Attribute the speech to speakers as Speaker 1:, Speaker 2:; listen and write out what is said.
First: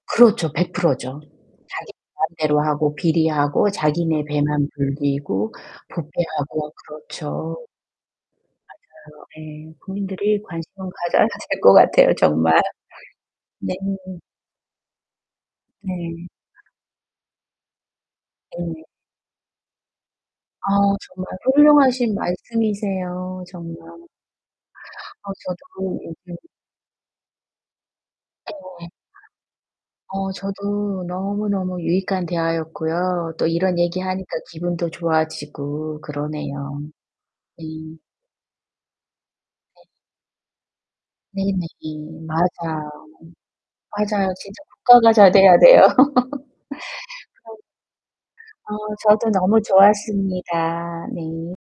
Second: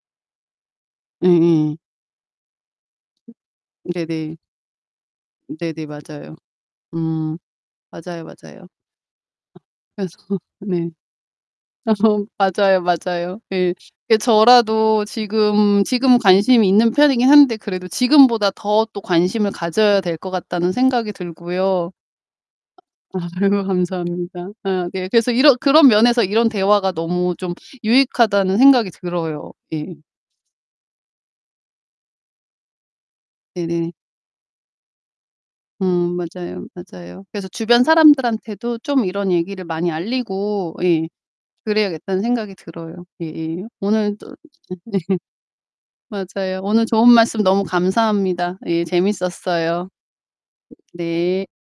Speaker 1: 그렇죠. 100% 죠.
Speaker 2: 예예.
Speaker 1: 자기 마음대로 하고 비리하고 자기네
Speaker 2: 네네.
Speaker 1: 배만 불리고
Speaker 2: 네네 맞아요.
Speaker 1: 부패하고
Speaker 2: 음.
Speaker 1: 그렇죠.
Speaker 2: 맞아요, 맞아요.
Speaker 1: 맞아요. 예.
Speaker 2: 그래서
Speaker 1: 국민들이
Speaker 2: 네.
Speaker 1: 관심을 가져야 될 것 같아요,
Speaker 2: 어
Speaker 1: 정말.
Speaker 2: 맞아요, 맞아요. 예.
Speaker 1: 네.
Speaker 2: 이게 저라도 지금 지금
Speaker 1: 네.
Speaker 2: 관심이 있는 편이긴 한데 그래도 지금보다
Speaker 1: 네.
Speaker 2: 더 또 관심을 가져야 될 것
Speaker 1: 아
Speaker 2: 같다는 생각이
Speaker 1: 정말
Speaker 2: 들고요
Speaker 1: 훌륭하신 말씀이세요
Speaker 2: 아유
Speaker 1: 정말. 아
Speaker 2: 감사합니다. 아 예. 그래서 이러 그런
Speaker 1: 저도
Speaker 2: 면에서
Speaker 1: 이렇게
Speaker 2: 이런 대화가 너무 좀 유익하다는
Speaker 1: 네.
Speaker 2: 생각이 들어요. 예.
Speaker 1: 어 저도 너무 너무 유익한 대화였고요 또 이런
Speaker 2: 네네.
Speaker 1: 얘기하니까 기분도 좋아지고
Speaker 2: 음 맞아요.
Speaker 1: 그러네요.
Speaker 2: 맞아요. 그래서 '주변
Speaker 1: 네.
Speaker 2: 사람들한테도 좀 이런 얘기를
Speaker 1: 네.
Speaker 2: 많이 알리고' 예
Speaker 1: 네네.
Speaker 2: '...그래야겠다.'는 생각이
Speaker 1: 맞아요.
Speaker 2: 들어요. 예예.
Speaker 1: 맞아요.
Speaker 2: 오늘도
Speaker 1: 진짜 국가가 잘 돼야 돼요.
Speaker 2: 맞아요. 오늘 좋은 말씀 너무
Speaker 1: [unintelligible]
Speaker 2: 감사합니다.
Speaker 1: 어
Speaker 2: 예
Speaker 1: 저도 너무
Speaker 2: 재밌었어요.
Speaker 1: 좋았습니다.
Speaker 2: 네.
Speaker 1: 네.